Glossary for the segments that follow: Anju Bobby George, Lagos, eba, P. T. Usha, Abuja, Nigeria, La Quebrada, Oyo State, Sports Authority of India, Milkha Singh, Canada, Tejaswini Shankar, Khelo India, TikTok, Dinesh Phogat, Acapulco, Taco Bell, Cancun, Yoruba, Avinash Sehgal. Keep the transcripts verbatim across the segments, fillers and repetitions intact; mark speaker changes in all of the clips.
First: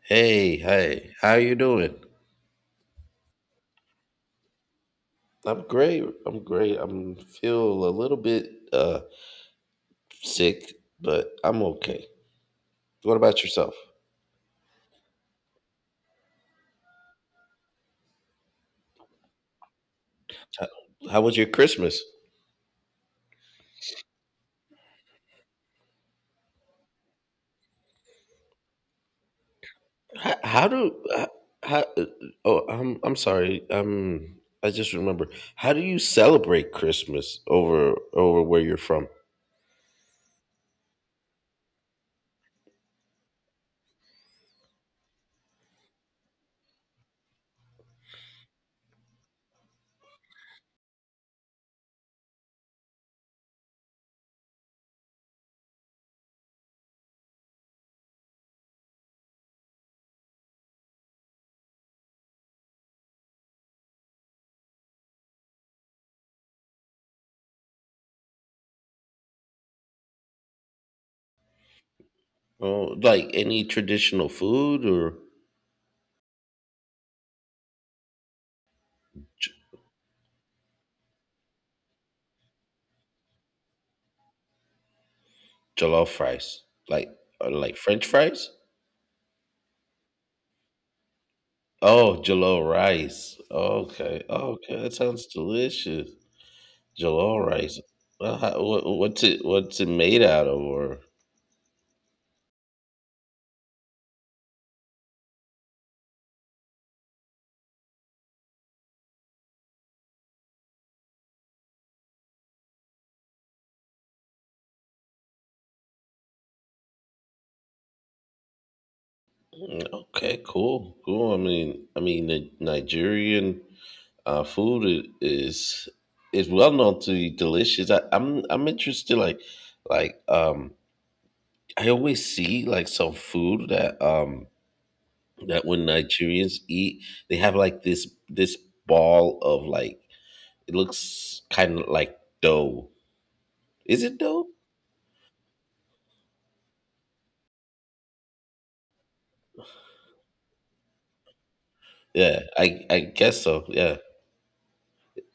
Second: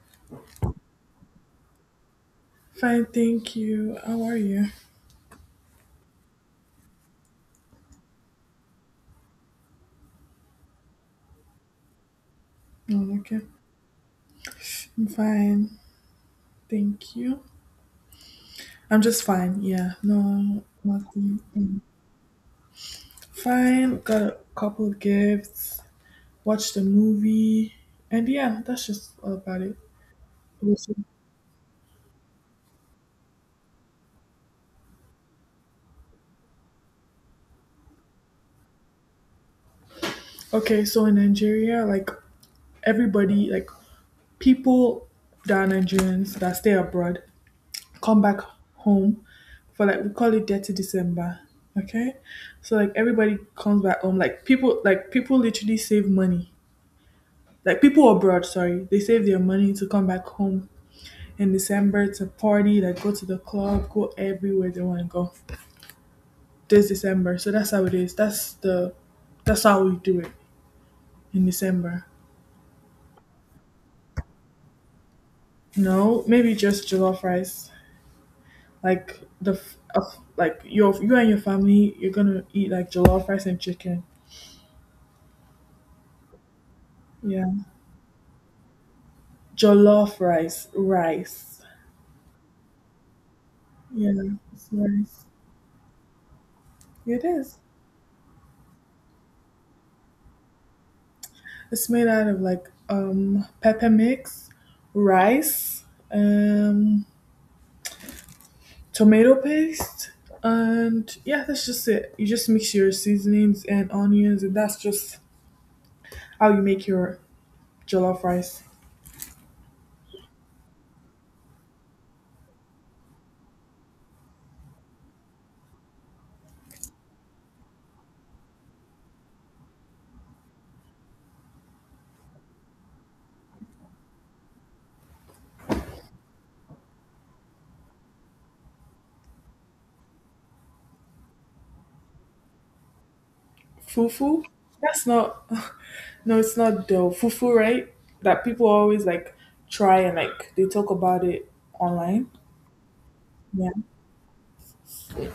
Speaker 1: Hey, hey, how you doing?
Speaker 2: Fine, thank you. How are you?
Speaker 1: I'm great. I'm great. I'm feel a little bit uh sick, but I'm okay. What
Speaker 2: Oh, okay.
Speaker 1: about yourself?
Speaker 2: I'm fine. Thank you. I'm just fine. Yeah, no,
Speaker 1: How was
Speaker 2: nothing.
Speaker 1: your
Speaker 2: Mm.
Speaker 1: Christmas?
Speaker 2: Fine. Got a couple gifts. Watched a movie, and yeah, that's just all about it.
Speaker 1: How, how do
Speaker 2: Listen.
Speaker 1: h- how, uh, uh, Oh, I'm I'm sorry. Um, I just remember. How do you celebrate Christmas over over where you're from?
Speaker 2: Okay, so in Nigeria, like everybody, like people that are Nigerians that stay abroad, come back home for, like, we call it dirty December. Okay. So like everybody comes back home. Like people like people literally save money. Like people abroad, sorry. They save their money to come back home in December to party, like go to the club, go everywhere they want to go. This December. So that's how it is. That's the that's how we do it in December.
Speaker 1: Oh, like any traditional food or
Speaker 2: No, maybe just jollof rice. Like the f- of like your you and your family, you're gonna eat like jollof rice and chicken.
Speaker 1: jollof rice? Like
Speaker 2: Yeah.
Speaker 1: or like French fries?
Speaker 2: Jollof rice, rice.
Speaker 1: Oh, jollof rice.
Speaker 2: Yeah,
Speaker 1: Okay,
Speaker 2: it's
Speaker 1: okay, that sounds
Speaker 2: rice.
Speaker 1: delicious.
Speaker 2: It
Speaker 1: Jollof
Speaker 2: is.
Speaker 1: rice. Well, how, what, what's it? What's it made out of? Or
Speaker 2: It's made out of like um pepper mix, rice, um tomato paste, and yeah, that's just it. You just mix your seasonings and onions, and that's just how you make your jollof rice.
Speaker 1: mm, okay, cool, cool. I mean, I mean, the Nigerian uh, food i- is is well known to be delicious. I, I'm I'm interested. Like, like um, I always see like some food that um that when Nigerians eat, they have like this this ball of like it looks kind of like dough. Is it
Speaker 2: Fufu?
Speaker 1: dough?
Speaker 2: That's not. No, it's not dough. Fufu, right? That people always like try and like they talk about it online.
Speaker 1: Yeah, I I guess so.
Speaker 2: Yeah.
Speaker 1: Yeah,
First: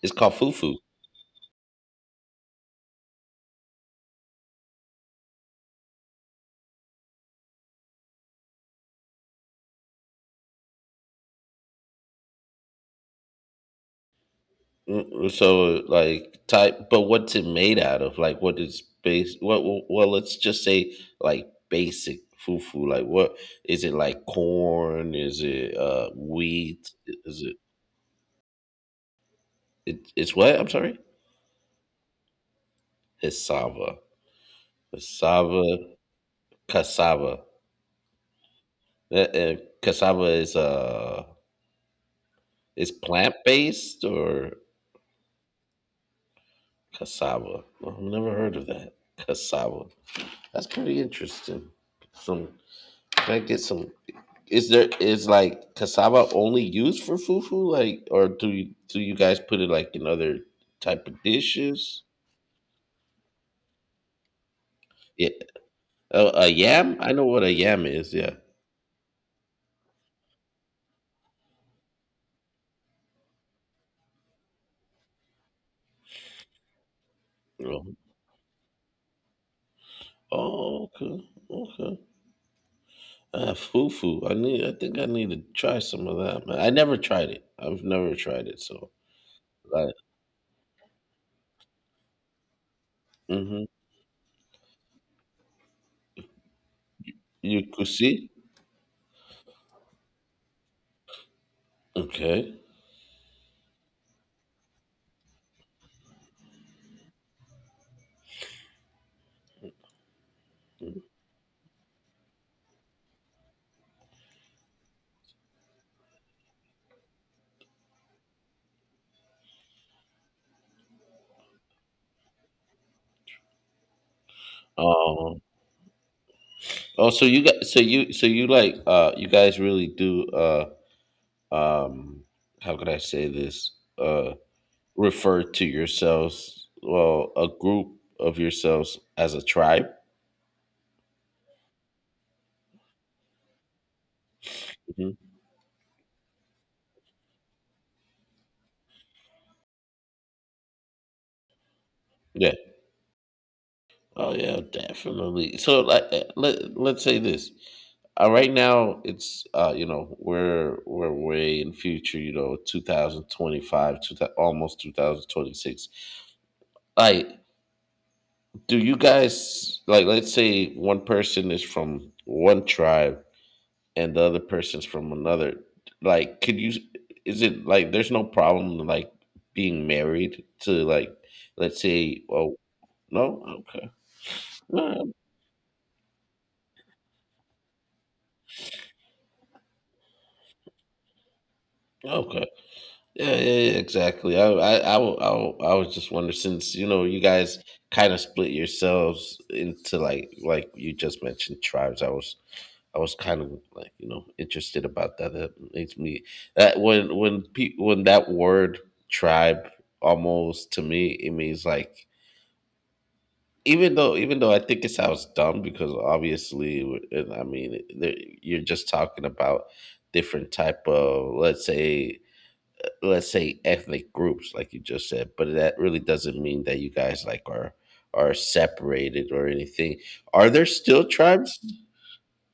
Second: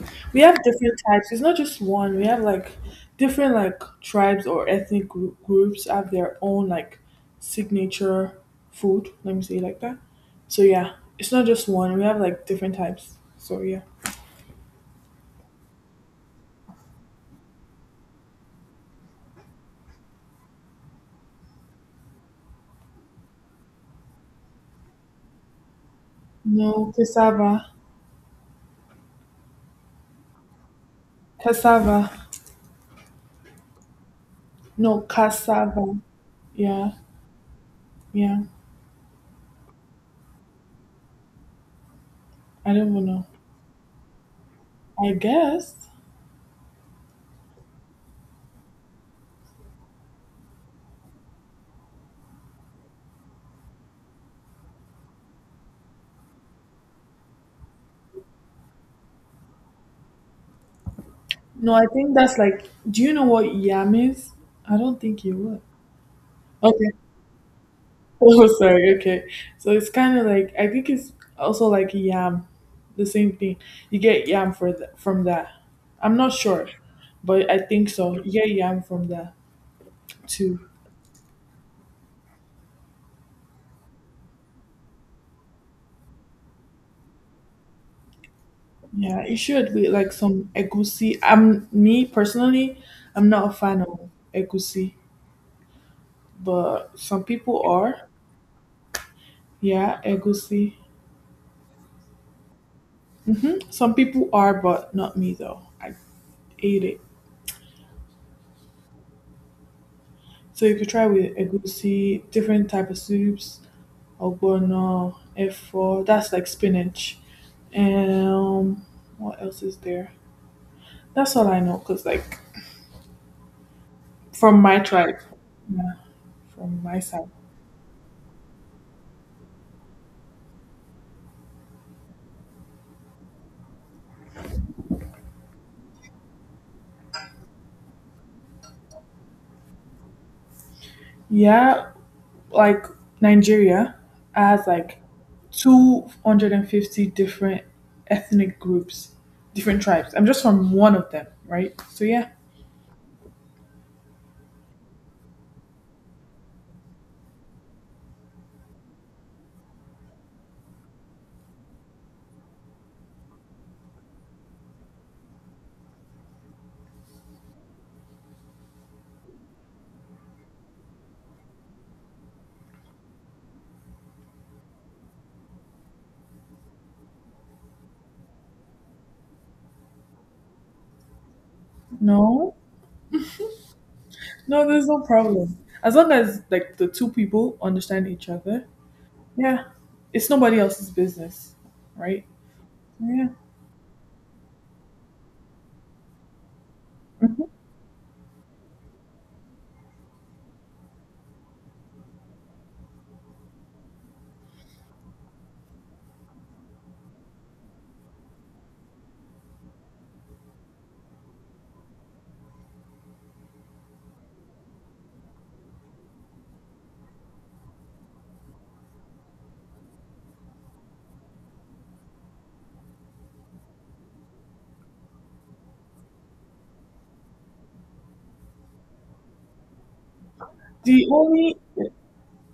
Speaker 1: it's called
Speaker 2: We have
Speaker 1: fufu.
Speaker 2: different types. It's not just one. We have like different like tribes or ethnic grou- groups have their own like signature food. Let me say it like that. So yeah, it's not just one. We have like different types. So yeah.
Speaker 1: Mm, so like type, but what's it made out of? Like what is base? What well, well, let's just say like basic fufu. Like what is it? Like corn? Is it uh
Speaker 2: No
Speaker 1: wheat? Is
Speaker 2: cassava,
Speaker 1: it, it it's what? I'm sorry.
Speaker 2: cassava.
Speaker 1: Cassava.
Speaker 2: No
Speaker 1: Cassava.
Speaker 2: cassava. Yeah,
Speaker 1: Cassava.
Speaker 2: yeah.
Speaker 1: Uh, uh, cassava is uh
Speaker 2: I
Speaker 1: is
Speaker 2: don't even know.
Speaker 1: plant based or
Speaker 2: I guess.
Speaker 1: cassava. No, I've never heard of that. Cassava. That's pretty interesting. Some can I get some is there is like cassava only used for fufu? Like or do you do you guys put it like in other type of
Speaker 2: No, I
Speaker 1: dishes?
Speaker 2: think that's like. Do you know what yam is? I don't think
Speaker 1: Yeah.
Speaker 2: you would.
Speaker 1: Uh, a
Speaker 2: Okay.
Speaker 1: yam? I know what a yam is, yeah.
Speaker 2: Oh, sorry. Okay. So it's kind of like I think it's also like yam, the same thing. You get yam for the, from that. I'm not sure, but I
Speaker 1: Oh,
Speaker 2: think so. You get yam from that too.
Speaker 1: oh, okay. Okay. Uh, fufu. I need I think I need to try some of that, man. I never tried it. I've never tried it, so
Speaker 2: Yeah, it should be
Speaker 1: like
Speaker 2: like some egusi. I'm me personally, I'm not a
Speaker 1: mm-hmm.
Speaker 2: fan of egusi, but some people
Speaker 1: You could
Speaker 2: are.
Speaker 1: see?
Speaker 2: Yeah, egusi.
Speaker 1: Okay.
Speaker 2: Hmm. Some people are, but not me though. I ate it. So you could try with egusi, different type of soups. Ogbono, efo. That's like spinach. Um, what else is there? That's all I know, cause like from my tribe,
Speaker 1: Um,
Speaker 2: yeah, from my
Speaker 1: oh, so
Speaker 2: side,
Speaker 1: you got so you so you like uh you guys really do uh um how could I say this uh refer to yourselves well a group of yourselves as a tribe.
Speaker 2: yeah, like Nigeria has like
Speaker 1: Hmm.
Speaker 2: two hundred and fifty different ethnic groups, different tribes. I'm just from one of them, right? So yeah,
Speaker 1: Yeah. Oh yeah, definitely. So like uh, let let's say this. Uh, right now it's uh you know we're we're way in future you know two thousand twenty-five two, almost twenty twenty-six like do you guys like let's say one person is from one tribe and the other person's from another like could you is it like there's no problem like being married to like let's say oh
Speaker 2: no,
Speaker 1: no okay
Speaker 2: no, there's no
Speaker 1: no,
Speaker 2: problem as long as like the two people understand each other. Yeah, it's nobody else's business, right?
Speaker 1: okay
Speaker 2: Yeah.
Speaker 1: yeah, yeah, yeah, exactly. I I I, wa- I wa- I was just wondering since you know you
Speaker 2: Mhm.
Speaker 1: guys kind of split yourselves into like like you just mentioned tribes. I was I was kind of like you know interested about that. That makes me that when when pe- when that word tribe almost to me it means like even though even though I think it sounds dumb because obviously w- and I mean there- you're just talking about different type of let's say let's say ethnic groups like you just said, but that really doesn't mean that you guys like are are separated or anything. Are there still
Speaker 2: The only
Speaker 1: tribes?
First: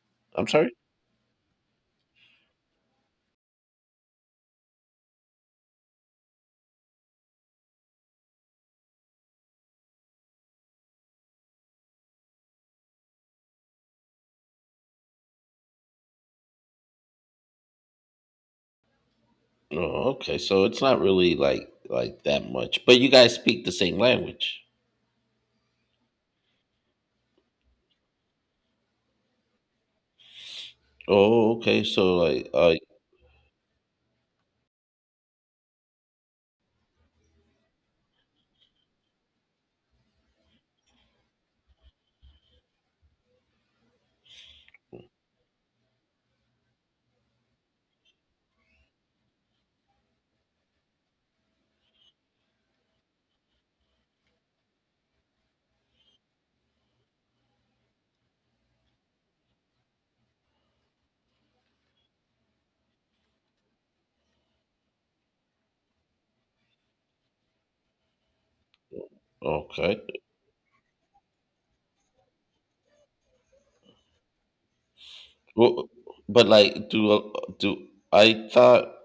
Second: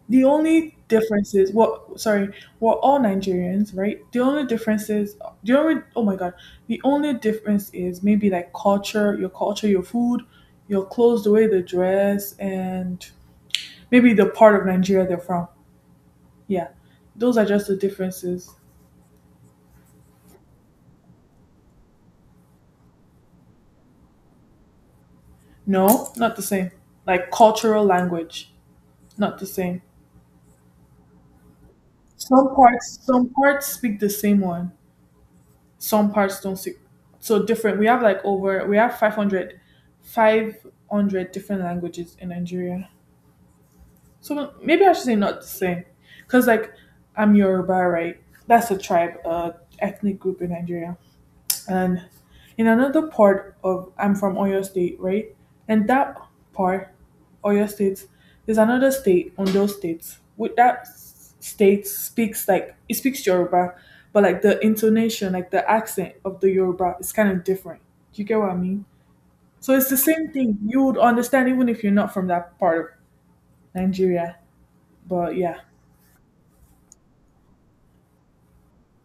Speaker 2: the
Speaker 1: I'm sorry.
Speaker 2: only difference is, what, sorry, we're all Nigerians, right? The only difference is the only, oh my god. The only difference is maybe like culture, your culture, your food, your clothes, the way they dress, and maybe the part of Nigeria they're from. Yeah. Those are just the differences.
Speaker 1: Oh, okay. So it's not really like like that much, but you guys speak the same language.
Speaker 2: No, not the same. Like cultural language. Not the same.
Speaker 1: Oh, okay. So like,
Speaker 2: Some
Speaker 1: I
Speaker 2: parts some parts speak the same one. Some parts don't. See, so different, we have like over we have five hundred, five hundred different languages in Nigeria. So maybe I should say not the same, because like I'm Yoruba, right? That's a tribe, uh ethnic group in Nigeria. And in another part of I'm from Oyo State, right? And that part, Oyo State, there's another state on those states. With that s- state speaks like it speaks Yoruba, but like the intonation, like the accent of the Yoruba is kind of different. Do you get what I mean? So it's the
Speaker 1: okay.
Speaker 2: same thing. You would understand even if you're not from that part of Nigeria. But yeah.
Speaker 1: Well, but like, do do I thought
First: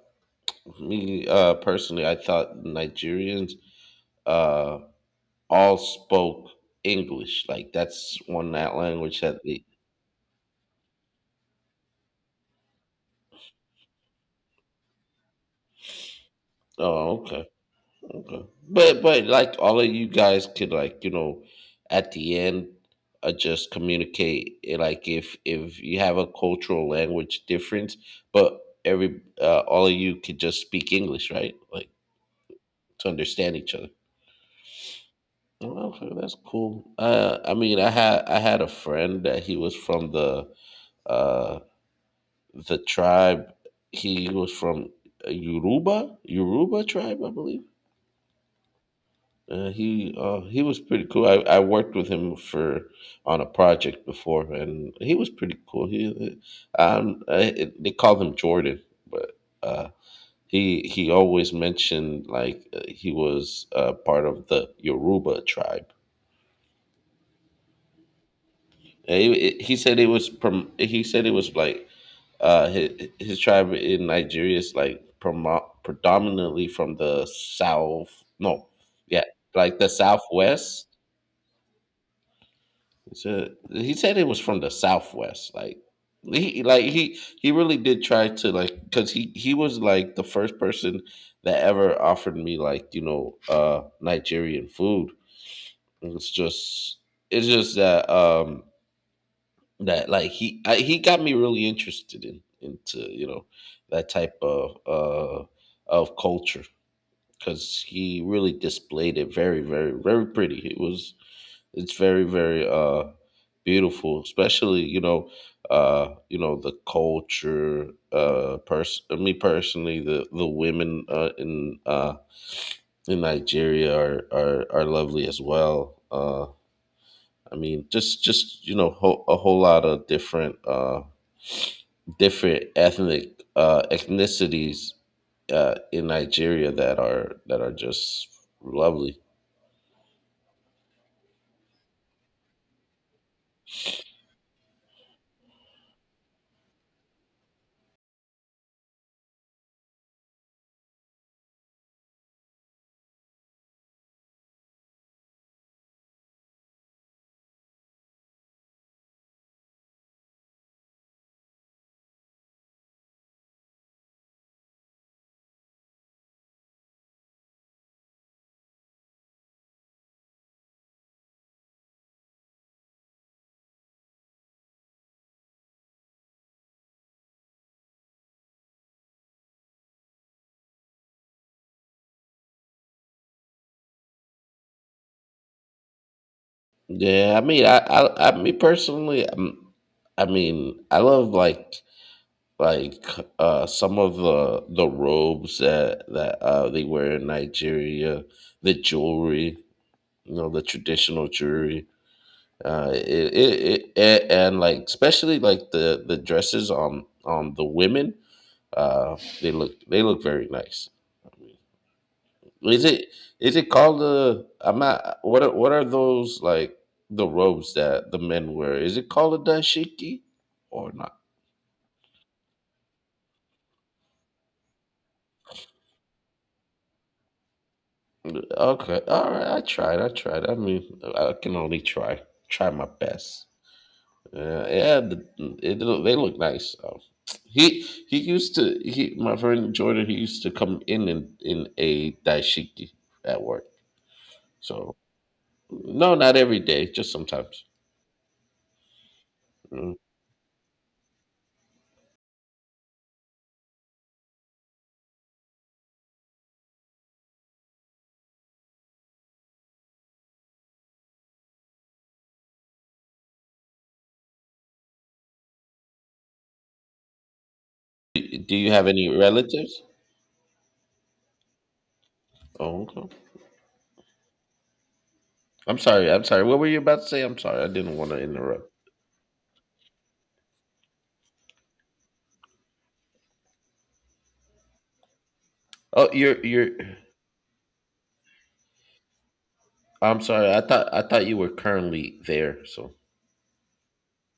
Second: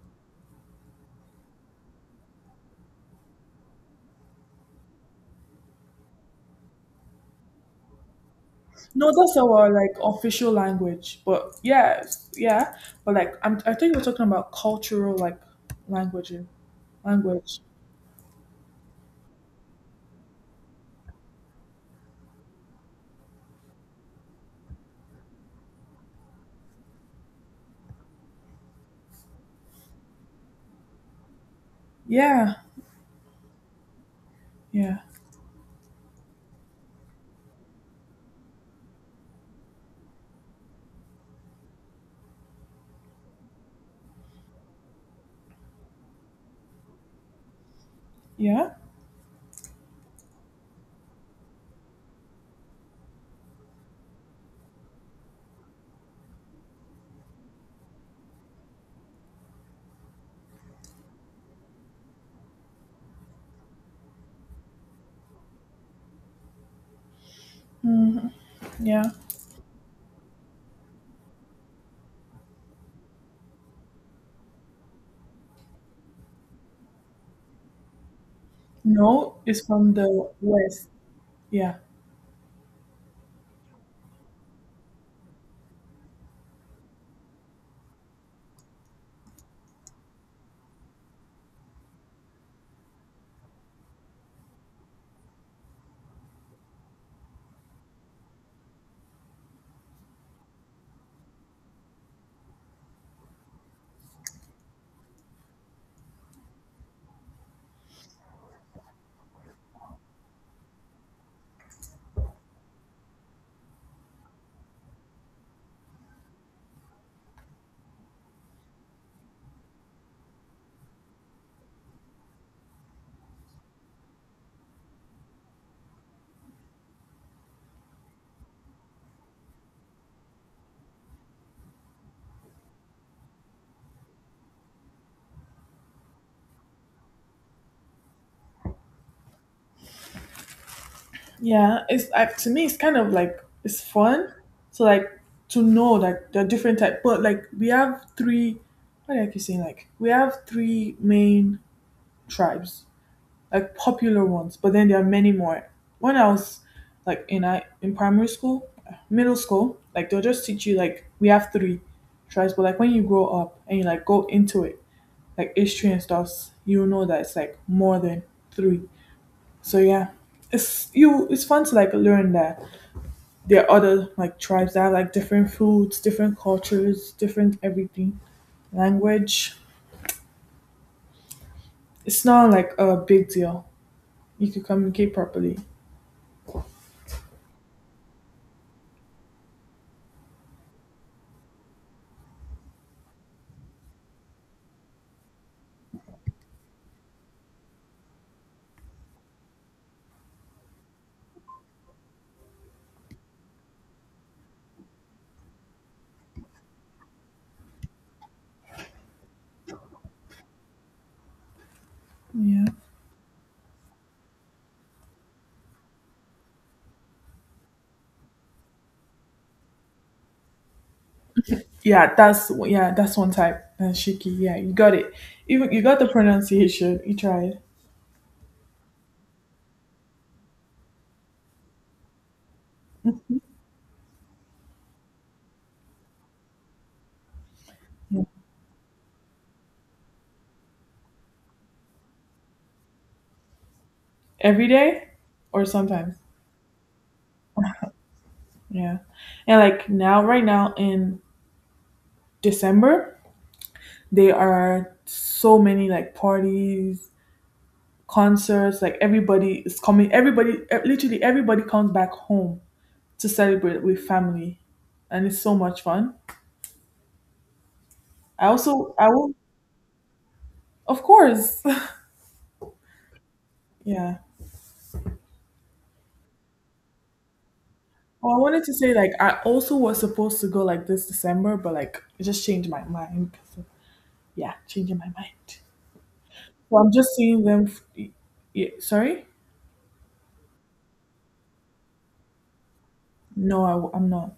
Speaker 1: me uh personally? I thought Nigerians uh all spoke English. Like that's one that
Speaker 2: No,
Speaker 1: language
Speaker 2: that's
Speaker 1: that the.
Speaker 2: our like official language, but yeah, yeah, but like I'm, I think we're talking about cultural like languages,
Speaker 1: Oh, okay.
Speaker 2: language.
Speaker 1: Okay. But but like all of you guys could like you know at the end uh, just communicate eh, like if if you have a cultural language difference, but every uh, all of you could just speak English, right? Like
Speaker 2: Yeah,
Speaker 1: to understand each other.
Speaker 2: yeah,
Speaker 1: Okay, that's cool. Uh, I mean, I had I had a friend that he was from the uh the tribe. He was from uh, Yoruba, Yoruba tribe, I believe.
Speaker 2: yeah,
Speaker 1: Uh, he uh, he was pretty cool. I, I worked with him for on a project before, and he was pretty cool. He um uh, they called him Jordan, but uh, he he always mentioned like uh, he was uh, part of the Yoruba tribe.
Speaker 2: hmm, yeah.
Speaker 1: And He, he said it was prom- he said it was like uh, his, his tribe in Nigeria is like promo- predominantly from the south. No, yeah,
Speaker 2: No, it's
Speaker 1: like the
Speaker 2: from the
Speaker 1: southwest.
Speaker 2: west. Yeah,
Speaker 1: So he said it was from the Southwest. Like he like he he really did try to like because he he was like the first person that ever offered me like you know uh Nigerian food. It's just it's just that um that like he I, he got me really interested in into you know that type of uh of culture because he really displayed it very very very pretty. It was it's very very uh beautiful, especially you know uh you know the culture uh person me personally the the women uh, in uh in Nigeria are are are lovely as well. uh I mean just just you know ho- a whole lot of different uh different ethnic uh ethnicities uh in Nigeria that are that are just lovely.
Speaker 2: yeah. It's uh, to me, it's kind of like it's fun. So like to know like the different type, but like we have three. What do I keep saying? Like we have three main tribes. Like popular ones, but then there are many more. When I was like in I in primary school, middle school, like they'll just teach you like we have three tribes, but like when you grow up and you like go into it, like history and stuff, you know that it's like more than three. So yeah. It's you it's fun to like learn that there are other like tribes that have like different foods, different cultures, different everything. Language. It's not like a big deal. You can communicate properly.
Speaker 1: Yeah, I mean, I, I, I, me personally, um, I mean, I love like, like, uh, some of the the robes that that uh they wear in Nigeria, the jewelry, you know, the traditional jewelry, uh, it, it, it a- and like especially like the the dresses on on the women, uh, they look they look very nice.
Speaker 2: Yeah.
Speaker 1: Is it is it called the I'm not what are, what are those like the robes that the men wear? Is it called a dashiki or not?
Speaker 2: Yeah, that's, yeah, that's one type. And shiki, yeah, you got it. Even you got the pronunciation. You tried.
Speaker 1: Okay, all right. I tried. I tried. I mean, I can only try. Try my best. Yeah, yeah. The, it, look- they look nice. So He he
Speaker 2: Yeah.
Speaker 1: used to he my friend Jordan. He used to come in in, in a dashiki at work.
Speaker 2: Every
Speaker 1: So
Speaker 2: day or
Speaker 1: no,
Speaker 2: sometimes.
Speaker 1: not every day. Just sometimes.
Speaker 2: Yeah. And like
Speaker 1: Mm.
Speaker 2: now right now in December, there are so many like parties, concerts, like everybody is coming, everybody, eh, literally everybody comes back home to celebrate with family. And it's so much fun.
Speaker 1: Do
Speaker 2: I
Speaker 1: do you have
Speaker 2: also
Speaker 1: any
Speaker 2: I will,
Speaker 1: relatives?
Speaker 2: of course.
Speaker 1: Oh, okay.
Speaker 2: Yeah.
Speaker 1: I'm sorry. I'm sorry. What were you about to say? I'm sorry. I didn't want to
Speaker 2: Well, I wanted
Speaker 1: interrupt.
Speaker 2: to say like I also was supposed to go like this December, but like I just changed my mind. So, yeah, changing my mind.
Speaker 1: Oh, you're you're.
Speaker 2: So I'm just seeing them. F- y- yeah, sorry,
Speaker 1: I'm sorry. I thought I thought you were currently there. So.
Speaker 2: no, I, w- I'm not.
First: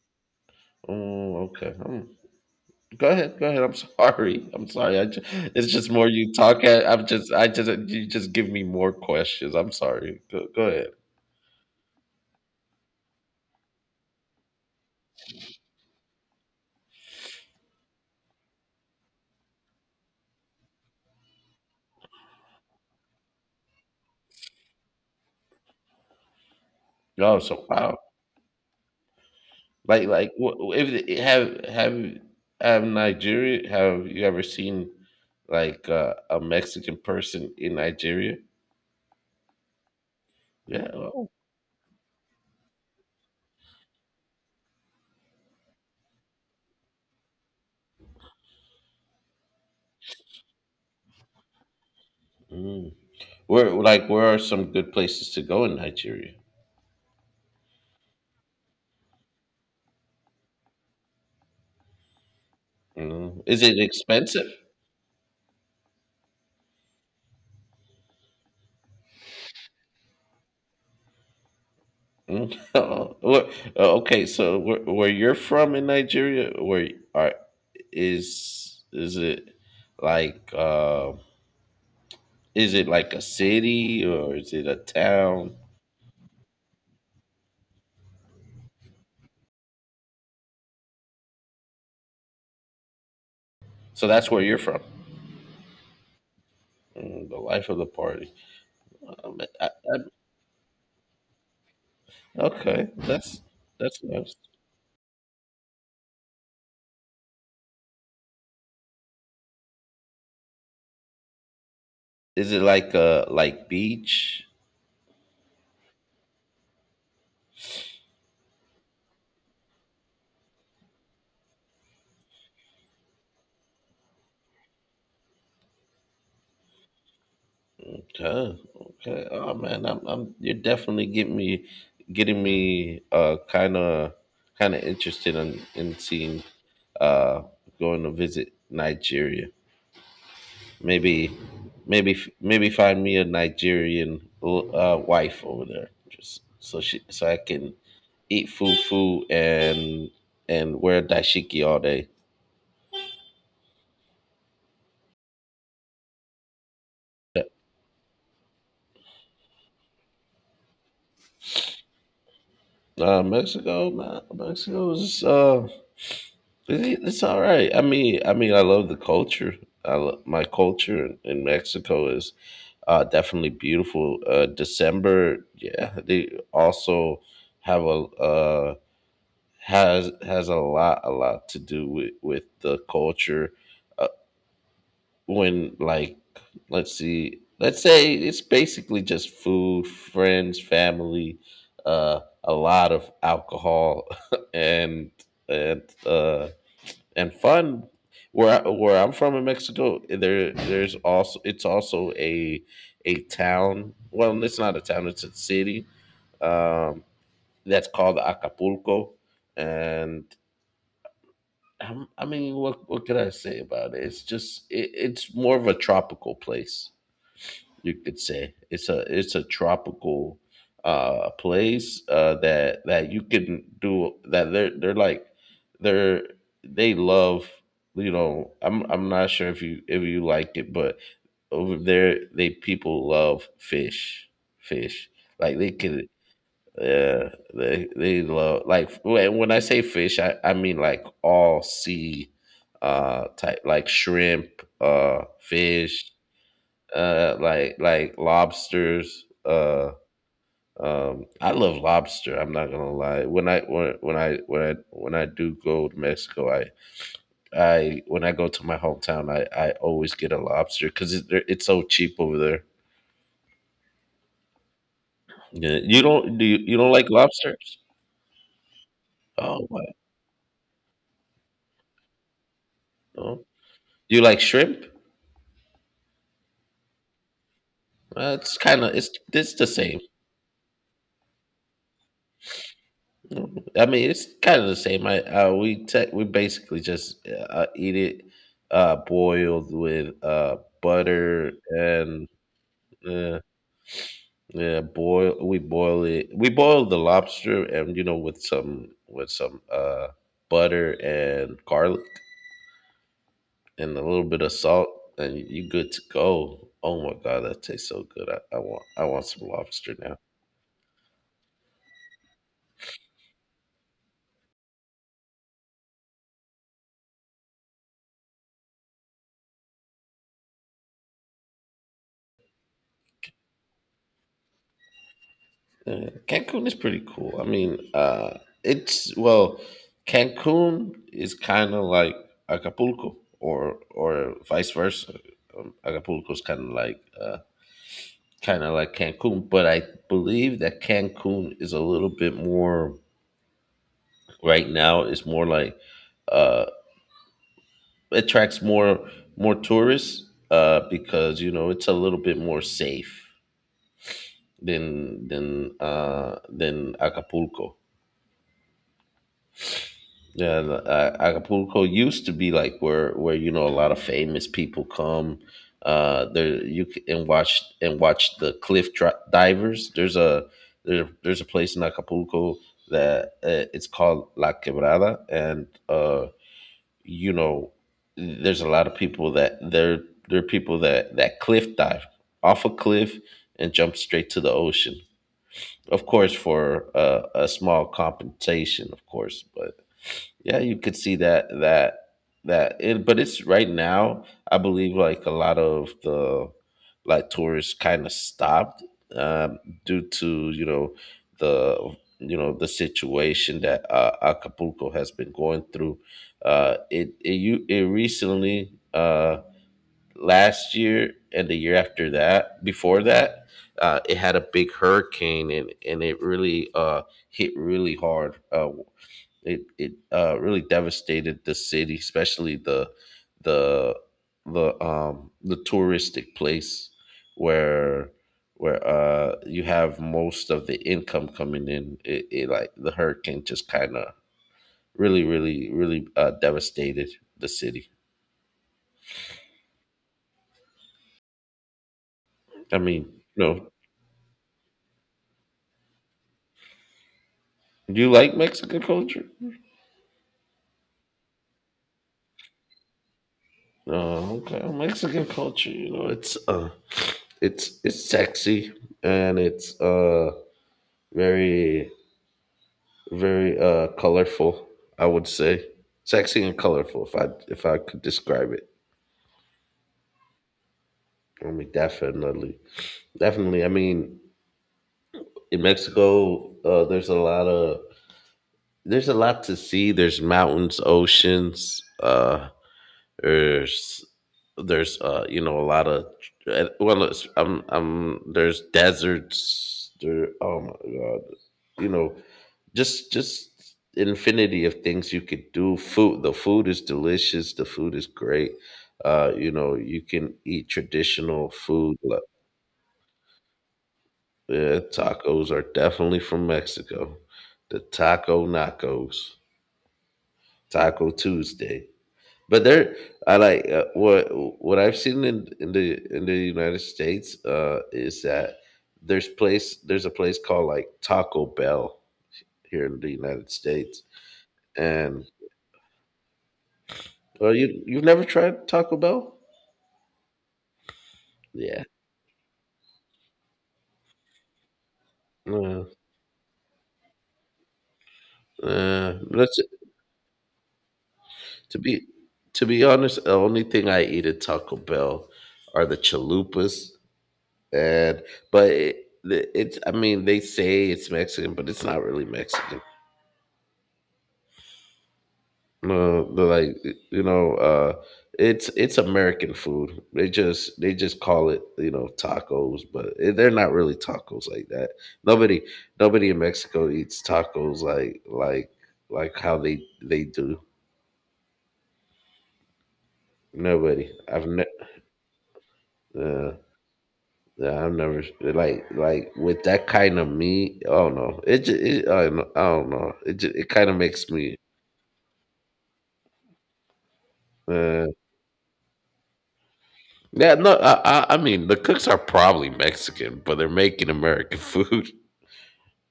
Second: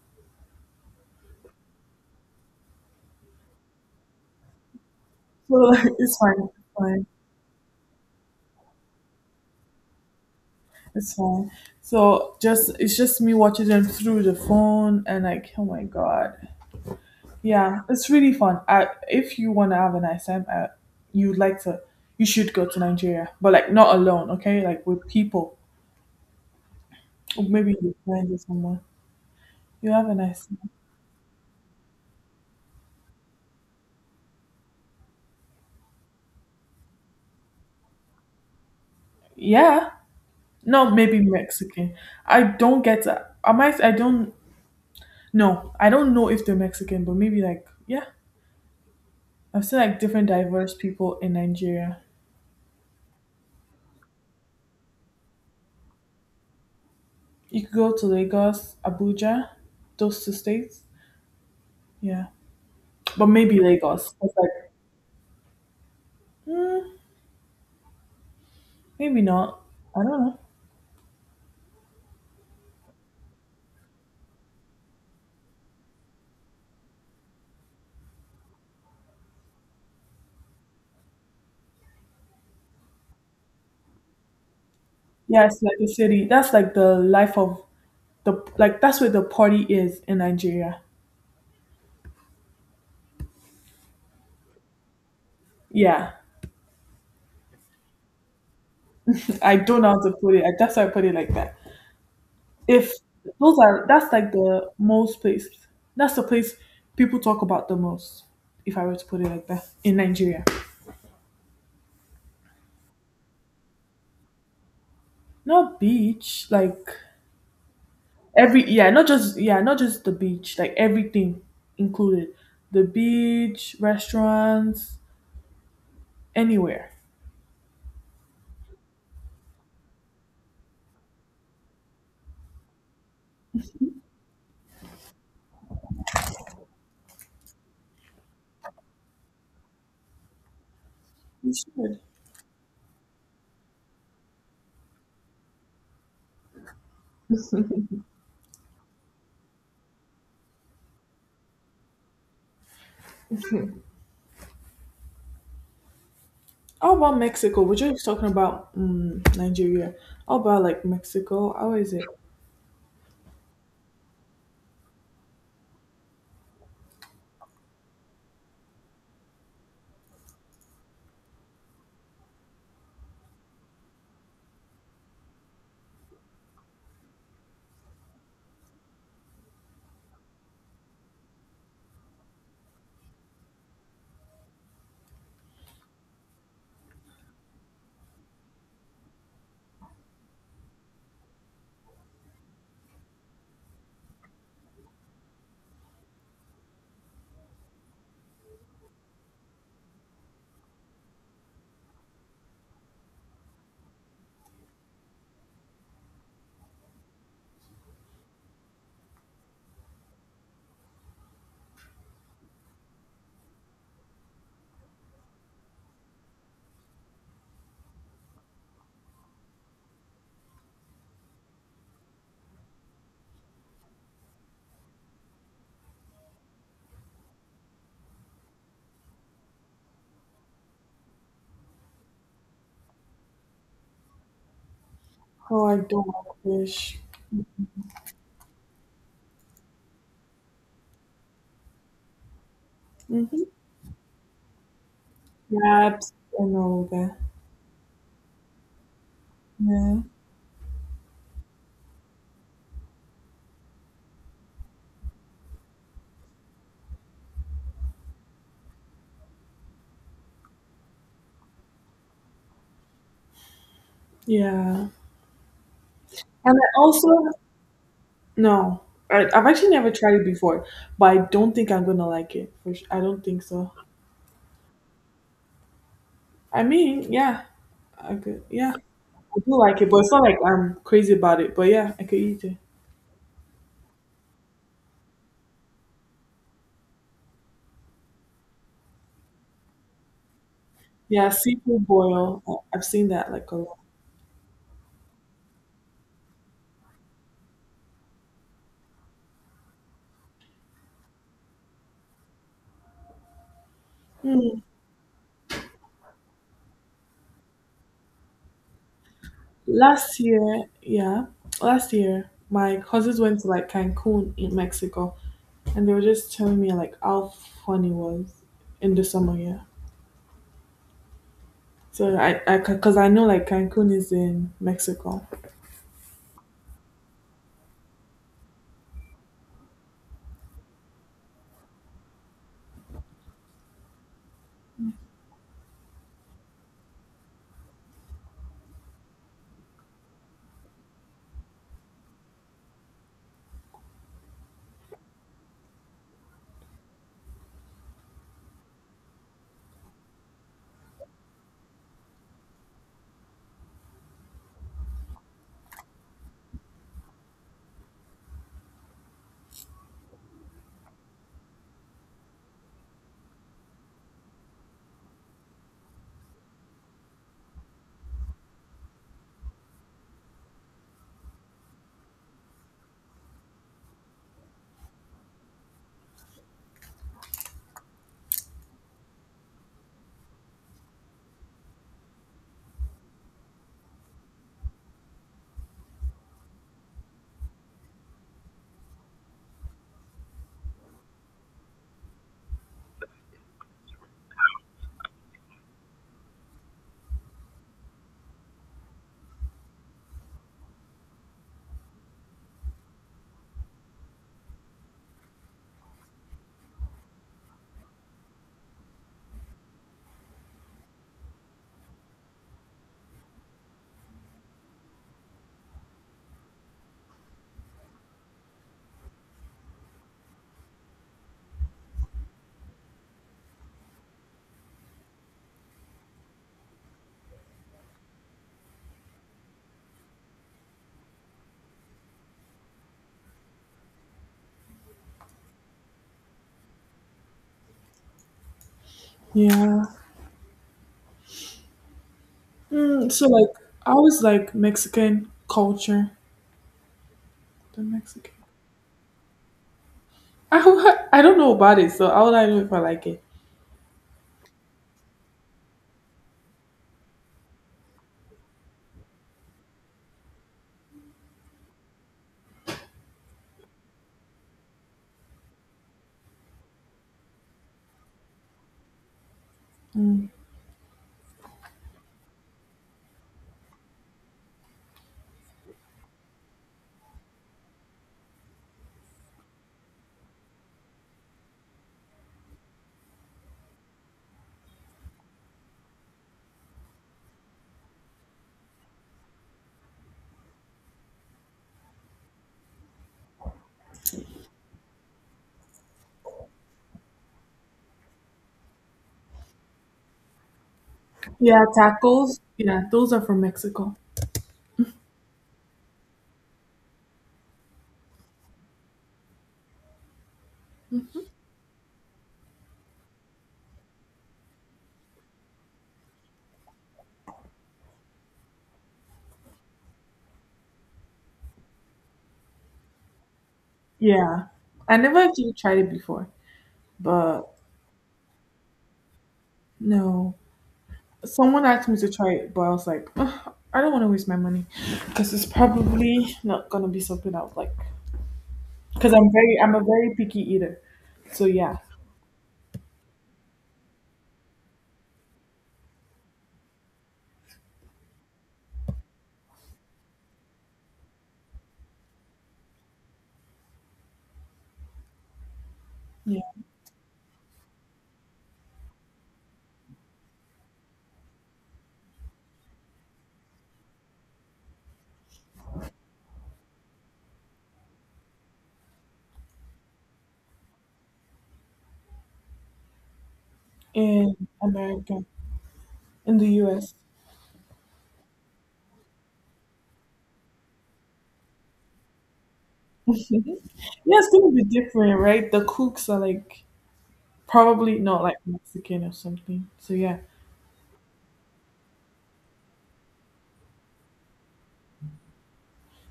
Speaker 1: Oh, okay. Um, go ahead. Go ahead. I'm sorry. I'm sorry. I just,
Speaker 2: So
Speaker 1: it's
Speaker 2: like,
Speaker 1: just more
Speaker 2: it's
Speaker 1: you
Speaker 2: fine,
Speaker 1: talk.
Speaker 2: it's
Speaker 1: At, I'm
Speaker 2: fine,
Speaker 1: just. I just. You just give me more questions. I'm sorry. Go, go ahead.
Speaker 2: it's fine. So just it's just me watching them through the phone and like oh my god, yeah, it's really fun. I if you want to have a nice time, uh, you'd like to, you should go to Nigeria, but like not alone, okay? Like with people,
Speaker 1: Oh,
Speaker 2: or
Speaker 1: so
Speaker 2: maybe you
Speaker 1: wow.
Speaker 2: find someone. You
Speaker 1: Like
Speaker 2: have a
Speaker 1: like
Speaker 2: nice.
Speaker 1: wh- wh- if it- have have have Nigeria? Have you ever seen like uh, a Mexican person in Nigeria?
Speaker 2: Yeah.
Speaker 1: Yeah.
Speaker 2: No, maybe Mexican. I don't get. Am I? I don't. No, I don't know if they're Mexican, but maybe like yeah. I've seen like different diverse people in Nigeria.
Speaker 1: Oh. Where like where are some good places to go in Nigeria?
Speaker 2: You could go to Lagos, Abuja, those two states. Yeah,
Speaker 1: You
Speaker 2: but
Speaker 1: know, is
Speaker 2: maybe
Speaker 1: it
Speaker 2: Lagos. It's
Speaker 1: expensive?
Speaker 2: like mm, maybe not. I don't know.
Speaker 1: Mm. Where, okay, so where, where you're from in Nigeria, where are is is it like uh, is it like a city or is it a
Speaker 2: Yeah,
Speaker 1: town?
Speaker 2: it's like the city. That's like the life of the like. That's where the party is in Nigeria.
Speaker 1: So that's where you're from.
Speaker 2: Yeah,
Speaker 1: Mm, the life of the party. Um,
Speaker 2: I
Speaker 1: I,
Speaker 2: don't know
Speaker 1: I,
Speaker 2: how to put it. That's why I put it like that.
Speaker 1: okay,
Speaker 2: If
Speaker 1: that's
Speaker 2: those are,
Speaker 1: that's
Speaker 2: that's like
Speaker 1: nice.
Speaker 2: the most place, that's the place people talk about the most, if I were to put it like that. In Nigeria.
Speaker 1: Is it like a like beach?
Speaker 2: Not beach, like every yeah, not just, yeah, not just the beach, like everything included. The beach, restaurants, anywhere.
Speaker 1: Okay. Okay. Oh man, I'm, I'm you're definitely getting me getting me uh kind of kind of interested in in seeing uh going to visit Nigeria. Maybe
Speaker 2: You should.
Speaker 1: maybe f- maybe find me a Nigerian uh wife over there just so she so I can eat fufu and and wear dashiki all day.
Speaker 2: How about Mexico? We're just talking about um, Nigeria. How about like Mexico? How is it?
Speaker 1: Uh, Mexico, nah, Mexico is uh It- it's all right. I mean, I mean, I love the culture. I love, my culture in in Mexico is uh, definitely beautiful. Uh, December, yeah, they also have a uh, has has a lot a lot to do with with the culture. Uh, when like, let's see, let's say it's basically just food, friends, family, uh, a lot of alcohol, and and uh and fun. Where I, where I'm from in Mexico, there there's also it's also a a town. Well, it's not a town; it's a city um, that's called Acapulco, and i I mean, what what can I say about it? It's just it, it's more of a tropical place you could say it's a it's a tropical uh place uh that that you can do that they're they're like they're they love you know i'm i'm not sure if you if you like it but over there they people love fish fish like
Speaker 2: Oh,
Speaker 1: they
Speaker 2: I
Speaker 1: can
Speaker 2: don't like fish.
Speaker 1: yeah, they they love like when when I say fish i I mean like all sea uh
Speaker 2: Mm-hmm.
Speaker 1: type like shrimp uh fish
Speaker 2: Crabs and all that.
Speaker 1: uh, like like lobsters. Uh,
Speaker 2: Yeah.
Speaker 1: um, I love lobster. I'm not gonna lie. When I when when I when I when I do go to Mexico, I I when I go to my hometown, I I always get a lobster because it, they're- it's so cheap over there.
Speaker 2: Yeah.
Speaker 1: Yeah, you don't do
Speaker 2: And
Speaker 1: you, you
Speaker 2: I
Speaker 1: don't like
Speaker 2: also
Speaker 1: lobsters?
Speaker 2: no. I, I've
Speaker 1: Oh,
Speaker 2: actually never
Speaker 1: what?
Speaker 2: tried it before, but I don't think I'm gonna like it. For su- I don't think
Speaker 1: No.
Speaker 2: so.
Speaker 1: You like shrimp?
Speaker 2: I mean, yeah, I
Speaker 1: Uh,
Speaker 2: could.
Speaker 1: it's
Speaker 2: Yeah,
Speaker 1: kind of
Speaker 2: I
Speaker 1: it's it's
Speaker 2: do
Speaker 1: the
Speaker 2: like it, but
Speaker 1: same.
Speaker 2: it's not like I'm crazy about it. But yeah, I could eat it.
Speaker 1: Mm, I mean, it's kind of the same. I uh, we te- we basically just uh, eat it uh, boiled with uh,
Speaker 2: Yeah,
Speaker 1: butter
Speaker 2: seafood
Speaker 1: and
Speaker 2: boil. I- I've seen that
Speaker 1: uh,
Speaker 2: like a lot.
Speaker 1: yeah, boil. We boil it. We boil the lobster and you know with some with some uh, butter and garlic and a little bit of
Speaker 2: Hmm.
Speaker 1: salt, and you good to go. Oh my god, that tastes so good. I, I want I want some lobster now.
Speaker 2: Last year, yeah, last year, my cousins went to like Cancun in Mexico, and they were just telling me like how fun it was in the summer. Yeah, so I, I, because I know like Cancun is in Mexico.
Speaker 1: Uh, Cancun is pretty cool. I mean, uh, it's well, Cancun is kind of like Acapulco, or or vice versa. Um, Acapulco is kind of like uh, kind of like Cancun, but I believe that Cancun is a little bit more right now. It's more like uh, attracts more more tourists, uh, because you know it's a little bit more safe than than uh, than Acapulco. Yeah, and, uh, Acapulco used to be like where where you know a lot of famous people come. Uh, there you c- and watch and watch the cliff dri- divers. There's a there, there's a place in Acapulco that uh, it's called La Quebrada, and uh, you know there's a lot of people that there there are people that that cliff dive off a cliff and jump straight to the ocean. Of course, for uh, a small compensation, of course, but yeah, you could see that that that it but it's right now, I believe like a lot of the like tourists kind of stopped, um due to, you know, the you know, the situation that uh, Acapulco has been going through. Uh it it you it recently, uh last year and the year after that, before that, uh it had a big hurricane, and and it really uh hit really hard. Uh it it uh, really devastated the city, especially the the the um the touristic place where where uh you have most of the income coming in. It, it like the hurricane just kind of really really really uh, devastated the city.
Speaker 2: Yeah.
Speaker 1: I mean,
Speaker 2: Mm, so
Speaker 1: you
Speaker 2: like,
Speaker 1: know,
Speaker 2: I always like Mexican culture. The
Speaker 1: do you
Speaker 2: Mexican.
Speaker 1: like Mexican culture?
Speaker 2: I, w- I don't know about it, so how would I know if I like it?
Speaker 1: Oh, okay. Well, Mexican culture, you know, it's uh it's it's sexy, and it's uh very very uh colorful, I would say. Sexy and colorful if I if I could describe it. I mean, definitely. Definitely. I mean, in Mexico, uh there's a lot of, there's a lot to see. There's mountains, oceans, uh there's there's uh you know, a lot of, uh, well it's- I'm I'm there's deserts there. Oh my god, you know, just just infinity of things you could do. Food, the food is delicious, the food is great. Uh you know, you can eat traditional
Speaker 2: Yeah,
Speaker 1: food like,
Speaker 2: tacos. Yeah, those are from Mexico.
Speaker 1: yeah, tacos are definitely from Mexico. The taco nachos, taco Tuesday, but there, I like uh, what what I've seen in, in the in the United States uh is that there's place there's a place called like Taco Bell here in the United States,
Speaker 2: Yeah. I never
Speaker 1: and.
Speaker 2: actually tried it before, but
Speaker 1: Oh, you you've never tried Taco Bell?
Speaker 2: no. Someone
Speaker 1: Yeah.
Speaker 2: asked me to try it, but I was like, "Ugh, I don't want to waste my money because it's
Speaker 1: No.
Speaker 2: probably not gonna be something I would like. Because
Speaker 1: Uh,
Speaker 2: I'm very,
Speaker 1: that's
Speaker 2: I'm a very picky eater. So
Speaker 1: to
Speaker 2: yeah,
Speaker 1: be To be honest, the only thing I eat at Taco Bell are the chalupas, and but it, the- it's, I mean, they say it's Mexican, but it's not really Mexican. No, the like, you know, uh it's it's American food. They just they just call it, you know, tacos, but it, they're not really tacos like that. Nobody nobody in Mexico eats tacos like like like how they they do. Nobody.
Speaker 2: in
Speaker 1: I've never
Speaker 2: America, in the
Speaker 1: uh,
Speaker 2: U S.
Speaker 1: yeah, I've never like like with that kind of meat. Oh no, it, ju- it I don't know. I don't know.
Speaker 2: Yeah,
Speaker 1: It ju- it kind of makes
Speaker 2: it's gonna
Speaker 1: me,
Speaker 2: be different, right? The cooks are like probably
Speaker 1: uh,
Speaker 2: not like Mexican or something. So yeah,
Speaker 1: yeah, no, I, I, I mean, the cooks are probably Mexican, but they're making American food.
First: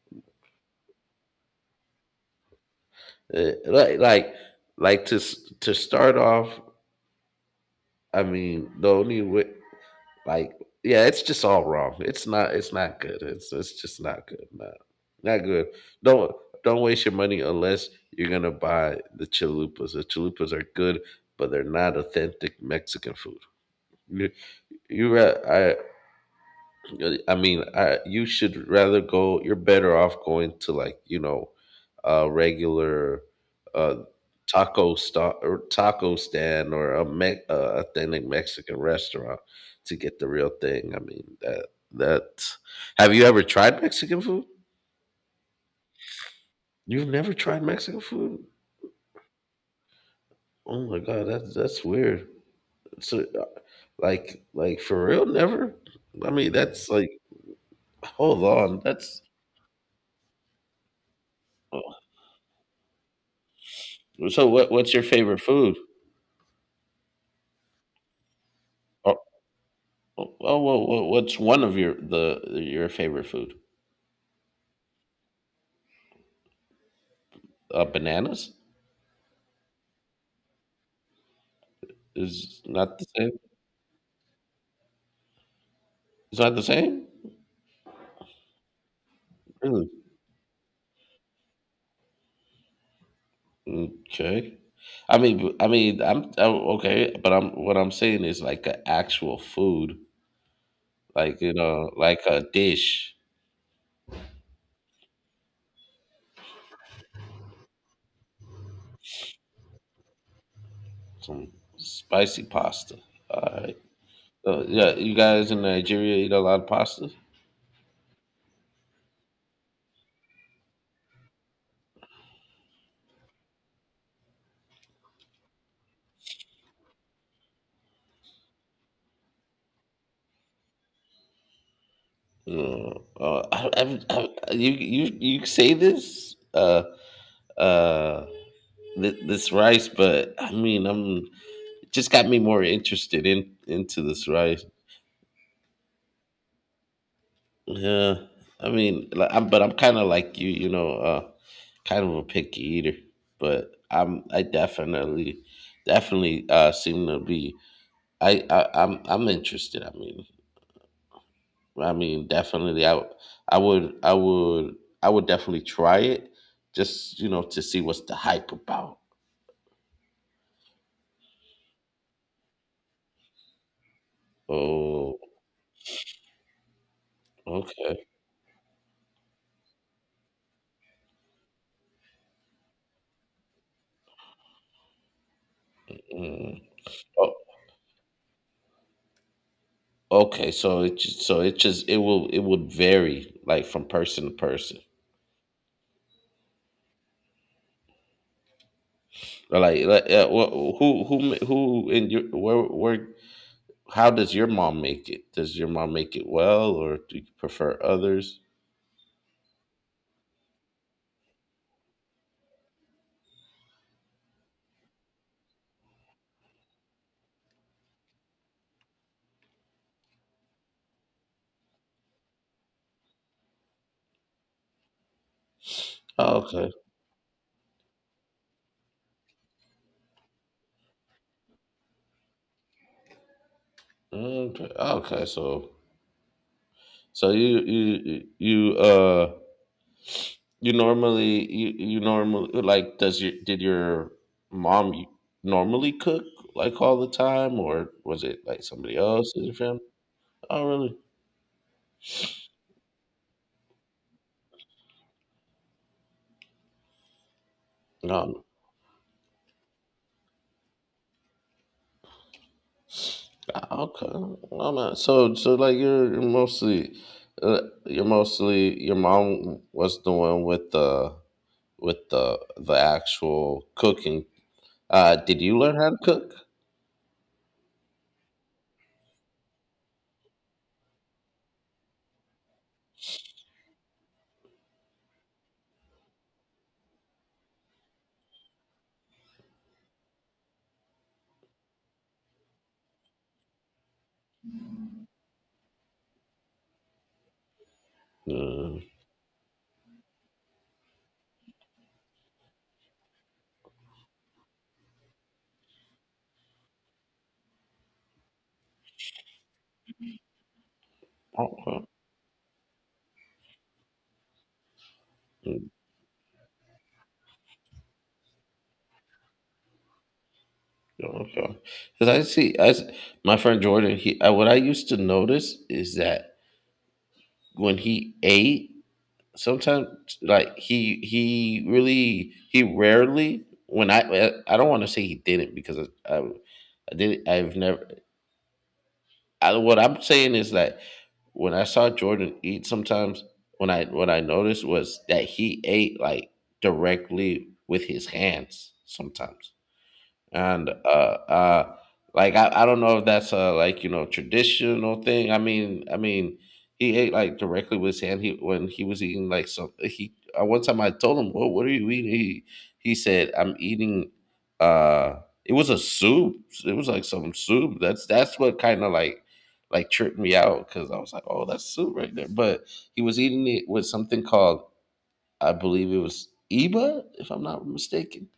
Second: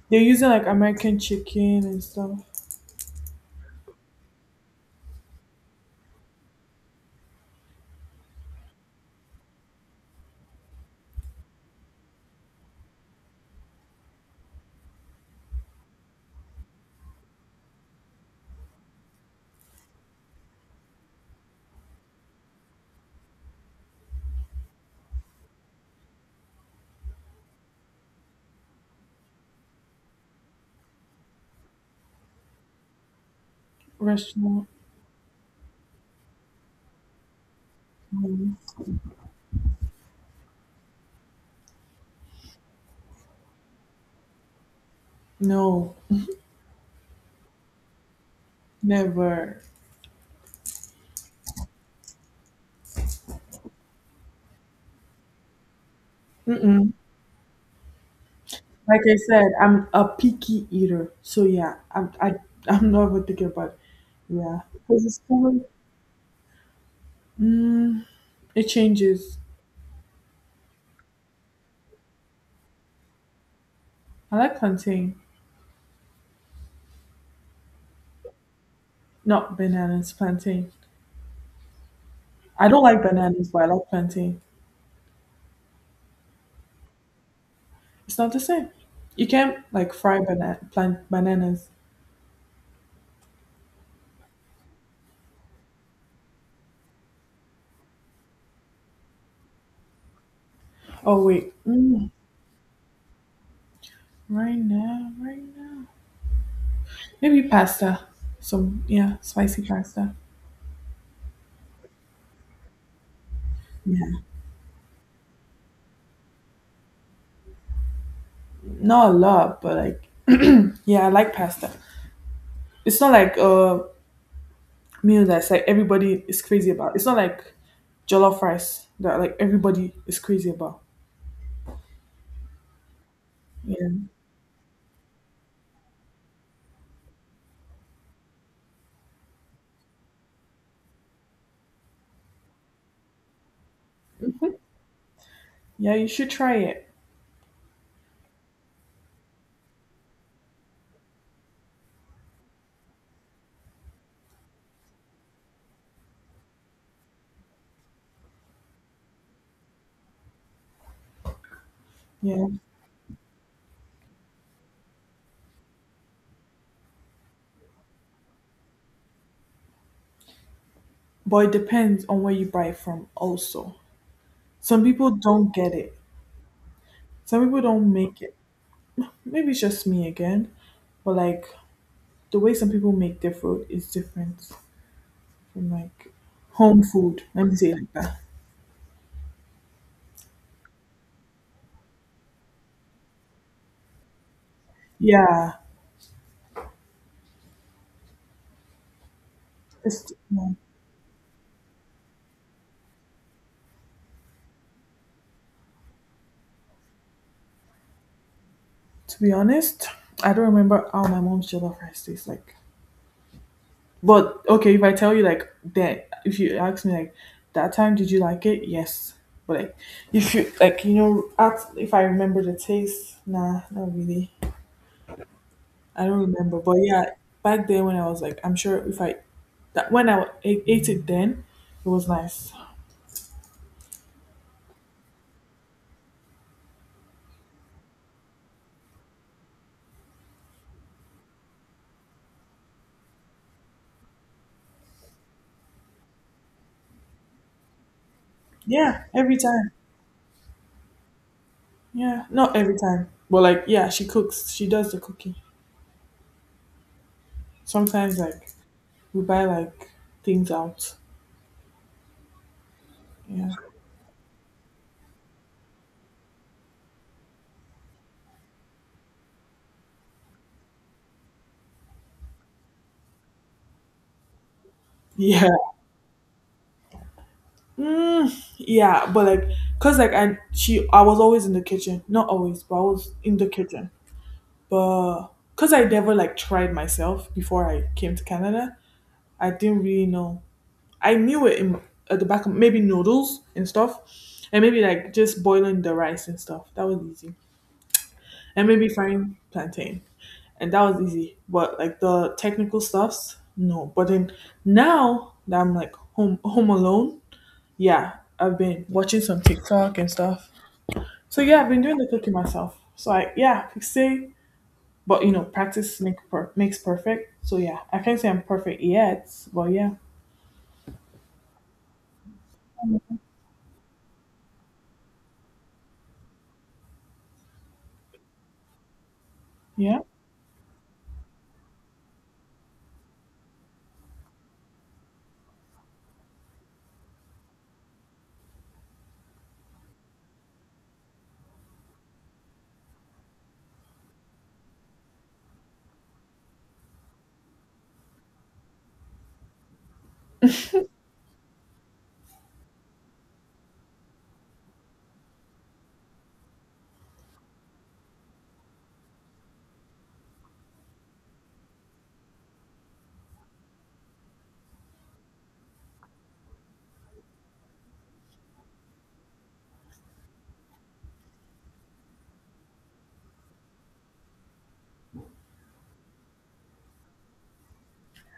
Speaker 2: they're using like American chicken and stuff.
Speaker 1: Uh, like like like to s- to start off, I mean the only way like yeah, it's just all wrong. It's not, it's not good. it's it's just not good. No, not good. don't don't waste your money unless you're gonna buy the chalupas. The chalupas are good, but they're not authentic Mexican food. you, you ra- I. Uh, I mean, I, you should rather go. You're better off going to like, you know, a regular, uh,
Speaker 2: Restaurant?
Speaker 1: taco sta- or taco stand, or a me- uh, authentic
Speaker 2: Mm,
Speaker 1: Mexican restaurant to get the real thing. I mean, that that. Have you ever tried Mexican food?
Speaker 2: No,
Speaker 1: You've never tried Mexican food?
Speaker 2: never.
Speaker 1: Oh my god, that's that's weird. So, uh, like, like for real, never. I mean, that's
Speaker 2: Mm-mm.
Speaker 1: like, hold on,
Speaker 2: Like I
Speaker 1: that's.
Speaker 2: said, I'm a picky eater. So yeah,
Speaker 1: Oh,
Speaker 2: I'm I, I'm not even thinking about it.
Speaker 1: so,
Speaker 2: Yeah,
Speaker 1: what what's your
Speaker 2: because it's
Speaker 1: favorite
Speaker 2: probably
Speaker 1: food?
Speaker 2: mm, it
Speaker 1: Oh,
Speaker 2: changes.
Speaker 1: Well, well, well, what's one of your the your favorite food?
Speaker 2: I like plantain,
Speaker 1: Uh, bananas
Speaker 2: not bananas. Plantain.
Speaker 1: is
Speaker 2: I don't
Speaker 1: not
Speaker 2: like
Speaker 1: the same.
Speaker 2: bananas, but I like plantain.
Speaker 1: It's not the same.
Speaker 2: It's not the same. You can't
Speaker 1: Really?
Speaker 2: like fry banana plant bananas.
Speaker 1: Okay. I mean, I mean, I'm, I Okay, but I'm what I'm saying is like an actual food,
Speaker 2: Oh
Speaker 1: like, you
Speaker 2: wait,
Speaker 1: know,
Speaker 2: mm,
Speaker 1: like a dish,
Speaker 2: right now, right now, maybe pasta. Some yeah, spicy pasta.
Speaker 1: some spicy pasta. All right.
Speaker 2: Yeah,
Speaker 1: Uh, yeah, you guys in Nigeria eat a lot of pasta.
Speaker 2: not a lot, but like yeah, I like pasta. It's not like a meal that's like everybody is crazy about. It's not like jollof rice that like everybody is crazy about.
Speaker 1: Uh, uh,
Speaker 2: Yeah,
Speaker 1: I, I, I, you you you say this? Uh, uh, thi- this rice, but I mean, I'm it just got me more interested in into this rice.
Speaker 2: yeah, you should try it.
Speaker 1: Yeah, I mean, li- I'm, but I'm kind of like you, you know, uh, kind of a picky eater. But I'm, I definitely, definitely uh, seem to be. I, I, I'm, I'm interested. I mean, I mean,
Speaker 2: Yeah,
Speaker 1: definitely, I I would, I would, I would definitely try it, just, you know, to see what's the hype about.
Speaker 2: but it depends on where you buy it from. Also, some people
Speaker 1: Oh,
Speaker 2: don't get it. Some people don't
Speaker 1: okay.
Speaker 2: make it. Maybe it's just me again, but like the way some people make their food is different from like
Speaker 1: Mm.
Speaker 2: home food.
Speaker 1: Oh,
Speaker 2: Let me say it like that.
Speaker 1: okay, so it just, so it just it will it would vary like from person to person.
Speaker 2: Yeah,
Speaker 1: Or, Like, like
Speaker 2: it's
Speaker 1: uh,
Speaker 2: yeah.
Speaker 1: wh- who who ma- who in your, where where how does your mom make it? Does your mom make it well, or do you prefer others?
Speaker 2: To be honest, I don't remember how my mom's jollof rice tastes like. But okay, if I tell you like that, if you ask me like that time, did you like it? Yes. But like if you like you know, at, if I remember the taste, nah, not really. I don't
Speaker 1: Oh,
Speaker 2: remember,
Speaker 1: okay,
Speaker 2: but yeah, back then when I was like, I'm sure if I that when I a- ate it then, it was nice.
Speaker 1: okay, okay. So, so you you you uh you normally, you you normally like, does your did your mom, y- normally cook like all the time, or was it like somebody
Speaker 2: Yeah,
Speaker 1: else
Speaker 2: every
Speaker 1: in your
Speaker 2: time.
Speaker 1: family? Oh, really?
Speaker 2: Yeah, not every time, but like yeah, she cooks. She does the cooking. Sometimes
Speaker 1: No, no.
Speaker 2: like we buy like things out. Yeah.
Speaker 1: Okay, I'm not, so so like you're you're mostly, uh, you're mostly your mom was the one with the with the the actual cooking. Uh, did
Speaker 2: Yeah.
Speaker 1: you learn how to cook?
Speaker 2: Mm, yeah, but like, cause like I she I was always in the kitchen, not always, but I was in the kitchen. But cause I never like tried myself before I came to Canada, I didn't really know I knew it in, at the back of maybe noodles and stuff, and maybe like just boiling the rice and stuff. That was easy, and
Speaker 1: Mm,
Speaker 2: maybe frying plantain, and that was easy. But like the technical stuffs, no. But then now that I'm like home home alone, yeah, I've been watching some TikTok and stuff. So yeah, I've been
Speaker 1: okay.
Speaker 2: doing the cooking myself. So I yeah, I say, but you know,
Speaker 1: Mm,
Speaker 2: practice make per- makes perfect. So yeah, I can't say I'm perfect yet, but yeah,
Speaker 1: okay. Because I see, I s- my friend Jordan. He I, what I used to notice is that when he ate. sometimes
Speaker 2: yeah.
Speaker 1: like, he he really, he rarely, when I I I don't want to say he didn't, because I I, I did I've never, I, what I'm saying is that when I saw Jordan eat sometimes, when I what I noticed was that he ate like directly with his hands sometimes, and uh uh like, I, I don't know if that's a like, you know, traditional thing. I mean i mean he ate like directly with his hand, he when he was eating like some, he uh, one time I told him, well, what are you eating? He he said, I'm eating, uh it was a soup. It was like some soup. that's that's what kind of like like tripped me out, because I was like, oh, that's soup right there. But he was eating it with something called, I believe it was eba, if I'm not mistaken.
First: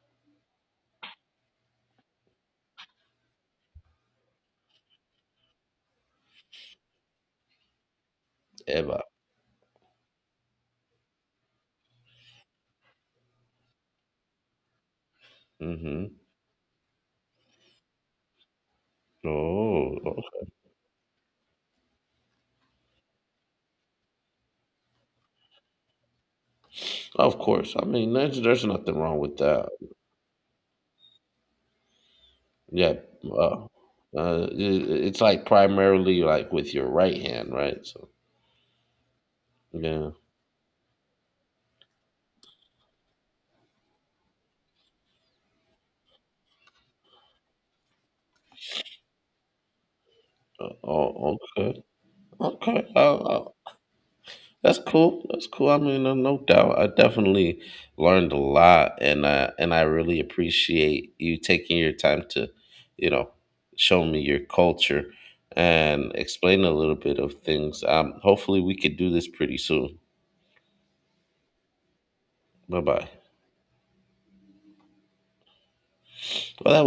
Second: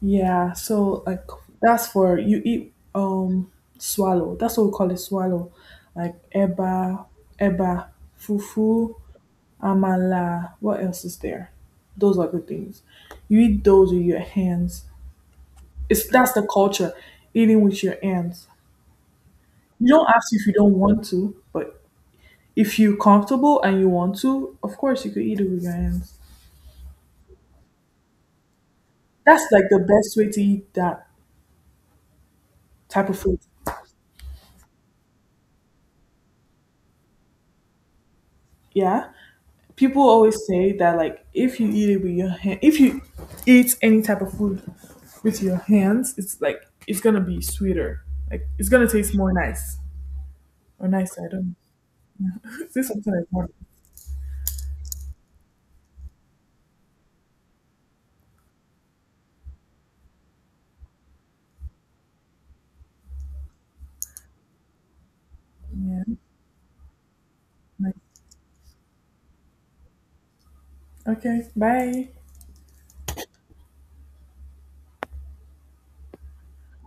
Speaker 2: Yeah, so like that's for you eat um swallow. That's what we call it swallow. Like eba, eba, fufu,
Speaker 1: Eba.
Speaker 2: amala. What else is there? Those are the things. You eat those with your hands. It's
Speaker 1: Hmm.
Speaker 2: that's the culture, eating with your hands. You
Speaker 1: Oh,
Speaker 2: don't ask if you don't want to, but if you're comfortable and you want to, of course you could eat it with your hands.
Speaker 1: of course. I mean, there's there's nothing wrong with
Speaker 2: That's like
Speaker 1: that.
Speaker 2: the best way to eat that
Speaker 1: Yeah,
Speaker 2: type of food.
Speaker 1: uh, uh, it, it's like primarily like with your right hand, right? So
Speaker 2: Yeah. People
Speaker 1: yeah.
Speaker 2: always say that, like, if you eat it with your hand, if you eat any type of food with your hands, it's like it's gonna be sweeter, like it's gonna taste more nice
Speaker 1: Uh,
Speaker 2: or nicer. I
Speaker 1: Oh,
Speaker 2: don't,
Speaker 1: okay,
Speaker 2: is this
Speaker 1: okay.
Speaker 2: something
Speaker 1: Uh,
Speaker 2: I
Speaker 1: uh,
Speaker 2: want,
Speaker 1: that's cool. That's cool. I mean, uh, no doubt. I definitely learned a lot, and uh, and I really appreciate you taking your time to, you know, show me your culture
Speaker 2: yeah,
Speaker 1: and explain a little bit of things.
Speaker 2: like,
Speaker 1: Um, hopefully, we could do this pretty soon.
Speaker 2: okay, bye.
Speaker 1: Bye bye. Well, that